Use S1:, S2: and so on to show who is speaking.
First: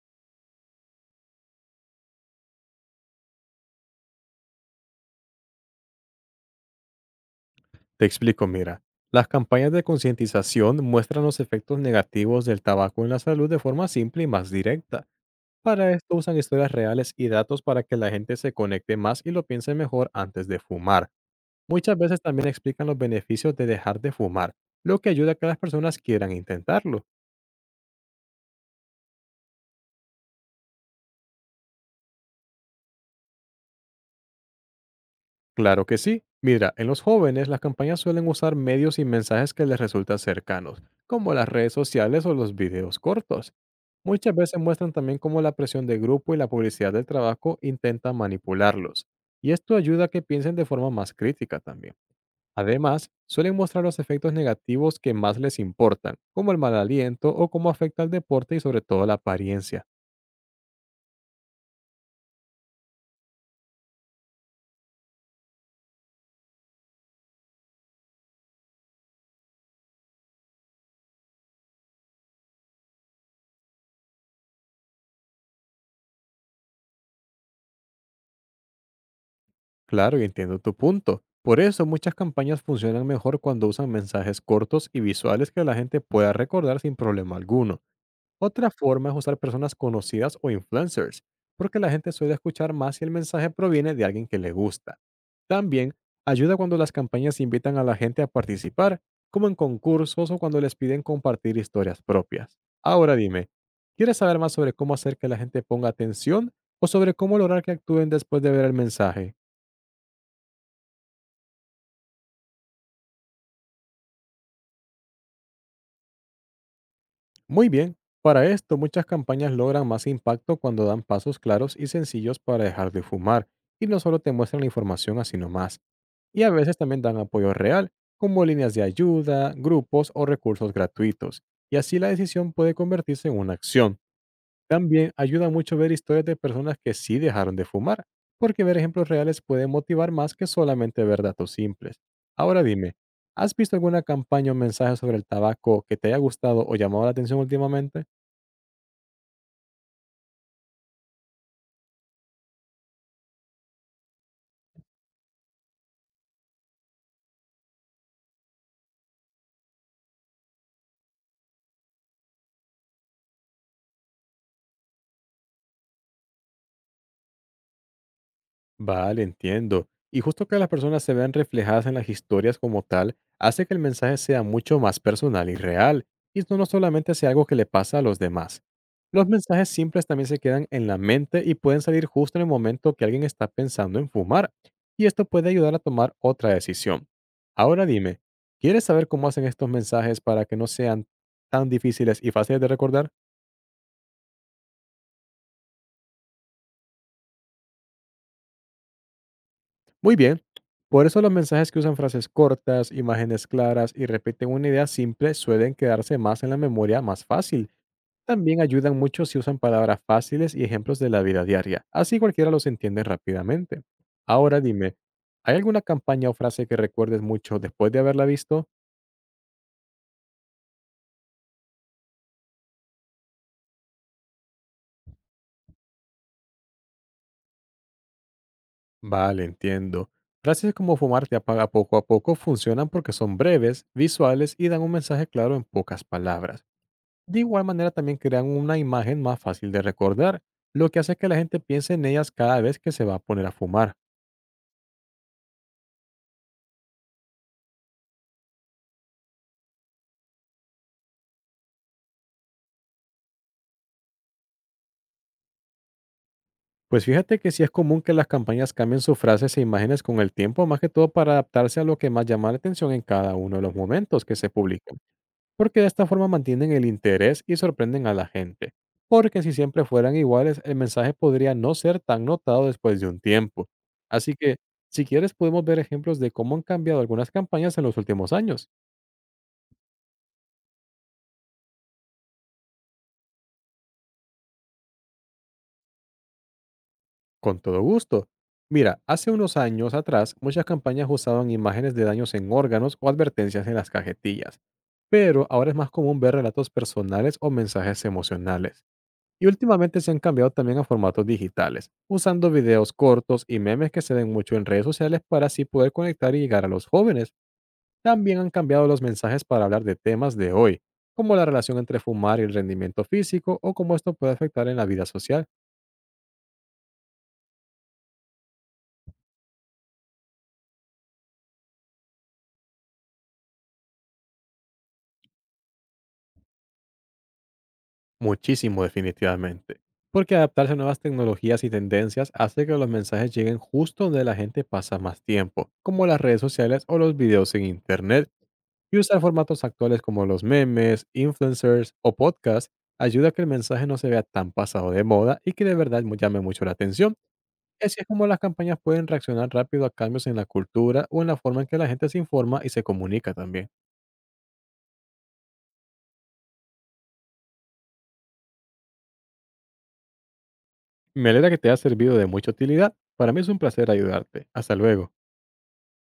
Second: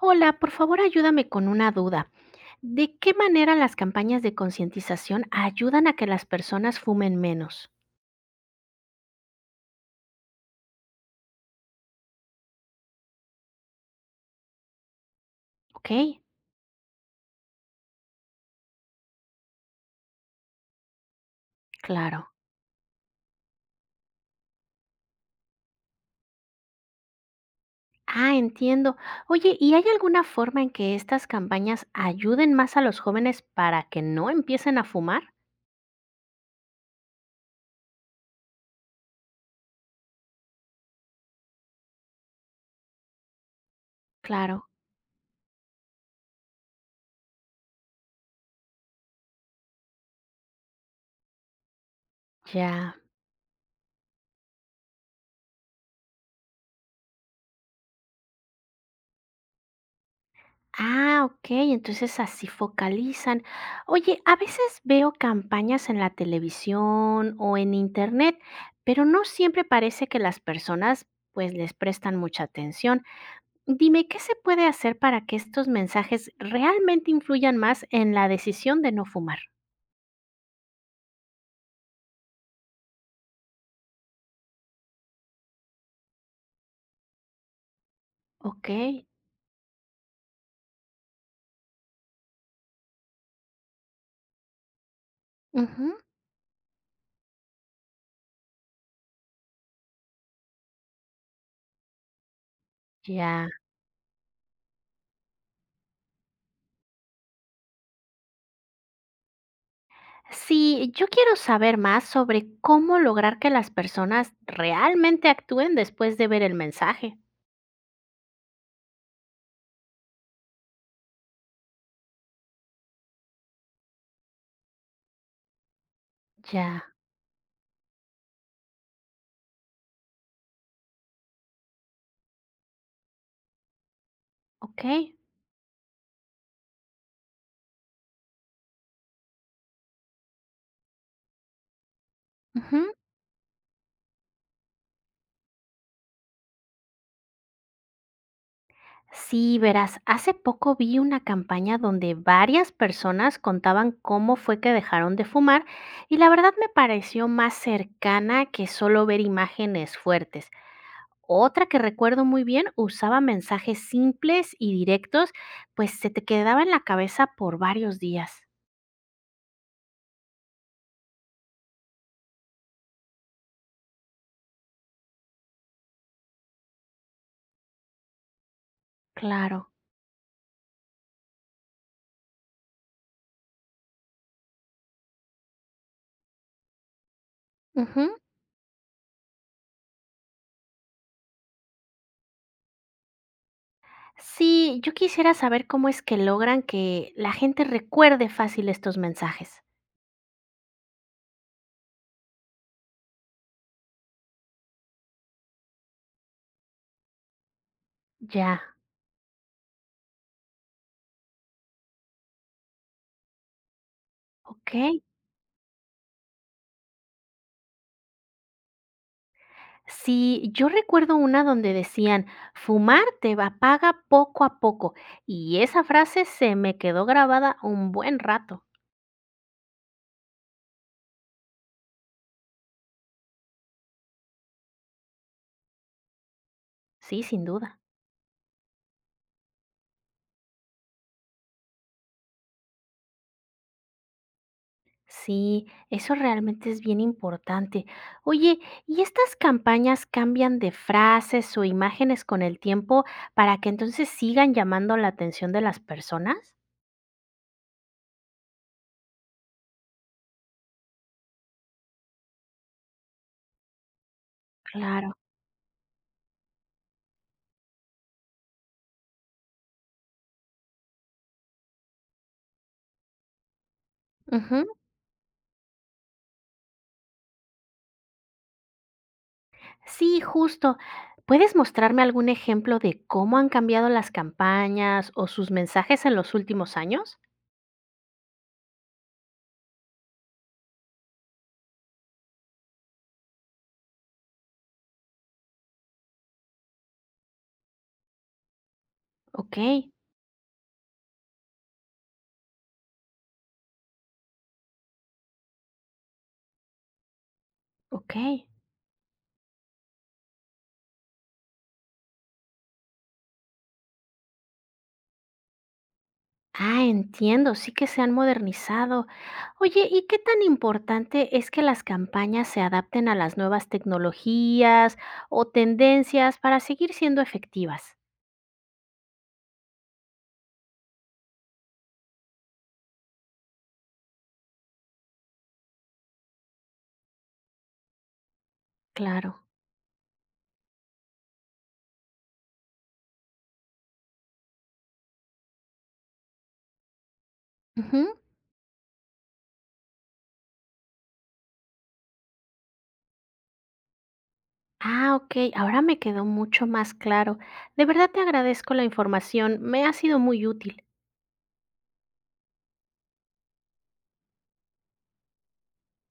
S1: Hola, por favor ayúdame con una duda. ¿De qué manera las campañas de concientización ayudan a que las personas fumen menos?
S2: Te explico, mira. Las campañas de concientización muestran los efectos negativos del tabaco en la salud de forma simple y más directa. Para
S1: Ok,
S2: esto usan historias reales y datos para que la gente se conecte más y lo piense mejor antes de fumar. Muchas veces
S1: claro.
S2: también explican los beneficios de dejar de fumar, lo que ayuda a que las personas quieran intentarlo.
S1: Ah, entiendo. Oye, ¿y hay alguna forma en que estas campañas ayuden más a los jóvenes para que no empiecen a fumar?
S2: Claro que sí. Mira, en los jóvenes las campañas suelen usar medios y mensajes que les resultan cercanos, como las redes sociales o los videos cortos. Muchas veces
S1: Claro,
S2: muestran también cómo la presión de grupo y la publicidad del trabajo intentan manipularlos, y esto ayuda a que piensen de forma más crítica también.
S1: ya.
S2: Además, suelen mostrar los efectos negativos que más les importan, como el mal aliento o cómo afecta al deporte y sobre todo la apariencia.
S1: Ah, ok, entonces así focalizan. Oye, a veces veo campañas en la televisión o en internet, pero no siempre parece que las personas pues les prestan mucha atención. Dime, ¿qué se puede hacer para que estos mensajes realmente influyan más en la decisión de no fumar?
S2: Claro, y entiendo tu punto. Por eso muchas campañas funcionan mejor cuando usan mensajes cortos y visuales que la gente pueda recordar sin problema alguno.
S1: Ok,
S2: Otra forma es usar personas conocidas o influencers, porque la gente suele escuchar más si el mensaje proviene de alguien que le gusta. También
S1: ujú,
S2: ayuda cuando las campañas invitan a la gente a participar, como en concursos o cuando les piden compartir historias propias. Ahora
S1: ya.
S2: dime, ¿quieres saber más sobre cómo hacer que la gente ponga atención o sobre cómo lograr que actúen después de ver el mensaje?
S1: Sí, yo quiero saber más sobre cómo lograr que las personas realmente actúen después de ver el mensaje.
S2: Muy bien. Para esto, muchas campañas logran más impacto cuando dan pasos claros y sencillos para dejar de fumar y no solo te muestran la información así nomás. Y a veces
S1: Ya,
S2: también dan apoyo real, como líneas de ayuda, grupos o recursos gratuitos. Y así la decisión puede convertirse en una acción.
S1: ok,
S2: También ayuda mucho ver historias de personas que sí dejaron de fumar, porque ver ejemplos reales puede motivar más que solamente ver datos simples. Ahora
S1: ujú.
S2: dime, ¿has visto alguna campaña o mensaje sobre el tabaco que te haya gustado o llamado la atención últimamente?
S1: Sí, verás, hace poco vi una campaña donde varias personas contaban cómo fue que dejaron de fumar y la verdad me pareció más cercana que solo ver imágenes fuertes. Otra que recuerdo muy bien usaba mensajes simples y directos, pues se te quedaba en la cabeza por varios días.
S2: Vale, entiendo. Y justo que las personas se vean reflejadas en las historias como tal, hace que el mensaje sea mucho más personal y real, y esto no solamente sea algo que le pasa a los demás. Los mensajes
S1: Claro.
S2: simples también se quedan en la mente y pueden salir justo en el momento que alguien está pensando en fumar, y esto puede ayudar a tomar otra decisión. Ahora
S1: Ujú.
S2: dime, ¿quieres saber cómo hacen estos mensajes para que no sean tan difíciles y fáciles de recordar?
S1: Sí, yo quisiera saber cómo es que logran que la gente recuerde fácil estos mensajes.
S2: Muy bien. Por eso los mensajes que usan frases cortas, imágenes claras y repiten una idea simple suelen quedarse más en la memoria más fácil. También
S1: Ya,
S2: ayudan mucho si usan palabras fáciles y ejemplos de la vida diaria. Así cualquiera los entiende rápidamente. Ahora dime,
S1: ok.
S2: ¿hay alguna campaña o frase que recuerdes mucho después de haberla visto?
S1: Sí, yo recuerdo una donde decían, apaga poco a poco, y esa frase se me quedó grabada un buen rato.
S2: Vale, entiendo. Frases como fumar te apaga poco a poco funcionan porque son breves, visuales y dan un mensaje claro en pocas palabras.
S1: Sí,
S2: De
S1: sin
S2: igual
S1: duda.
S2: manera también crean una imagen más fácil de recordar, lo que hace que la gente piense en ellas cada vez que se va a poner a fumar.
S1: Sí, eso realmente es bien importante. Oye, ¿y estas campañas cambian de frases o imágenes con el tiempo para que entonces sigan llamando la atención de las personas?
S2: Pues fíjate que sí es común que las campañas cambien sus frases e imágenes con el tiempo, más que todo para adaptarse a lo que más llama la atención en cada uno de los momentos que se publican,
S1: Claro.
S2: porque de esta forma mantienen el interés y sorprenden a la gente. Porque si siempre fueran iguales, el mensaje podría no ser tan notado después de un tiempo. Así que,
S1: Ujú.
S2: si quieres, podemos ver ejemplos de cómo han cambiado algunas campañas en los últimos años.
S1: Sí, justo. ¿Puedes mostrarme algún ejemplo de cómo han cambiado las campañas o sus mensajes en los últimos años?
S2: Con todo gusto. Mira, hace unos años atrás, muchas campañas usaban imágenes de daños en órganos o advertencias en las cajetillas, pero ahora es más común ver relatos personales o mensajes emocionales. Y
S1: Ok,
S2: últimamente se han cambiado también a formatos digitales, usando videos cortos y memes que se ven mucho en redes sociales para así poder conectar y llegar a los jóvenes.
S1: ok.
S2: También han cambiado los mensajes para hablar de temas de hoy, como la relación entre fumar y el rendimiento físico o cómo esto puede afectar en la vida social.
S1: Ah, entiendo, sí que se han modernizado. Oye, ¿y qué tan importante es que las campañas se adapten a las nuevas tecnologías o tendencias para seguir siendo efectivas?
S2: Muchísimo, definitivamente. Porque adaptarse a nuevas tecnologías y tendencias hace que los mensajes lleguen justo donde la gente pasa más tiempo, como las redes sociales o los videos en Internet. Y usar
S1: Claro.
S2: formatos actuales como los memes, influencers o podcasts ayuda a que el mensaje no se vea tan pasado de moda y que de verdad llame mucho la atención. Así es
S1: Ujú.
S2: como las campañas pueden reaccionar rápido a cambios en la cultura o en la forma en que la gente se informa y se comunica también.
S1: Ah, ok, ahora me quedó mucho más claro. De verdad te agradezco la información, me ha sido muy útil.
S2: Me alegra que te haya servido de mucha utilidad. Para mí es un placer ayudarte. Hasta luego.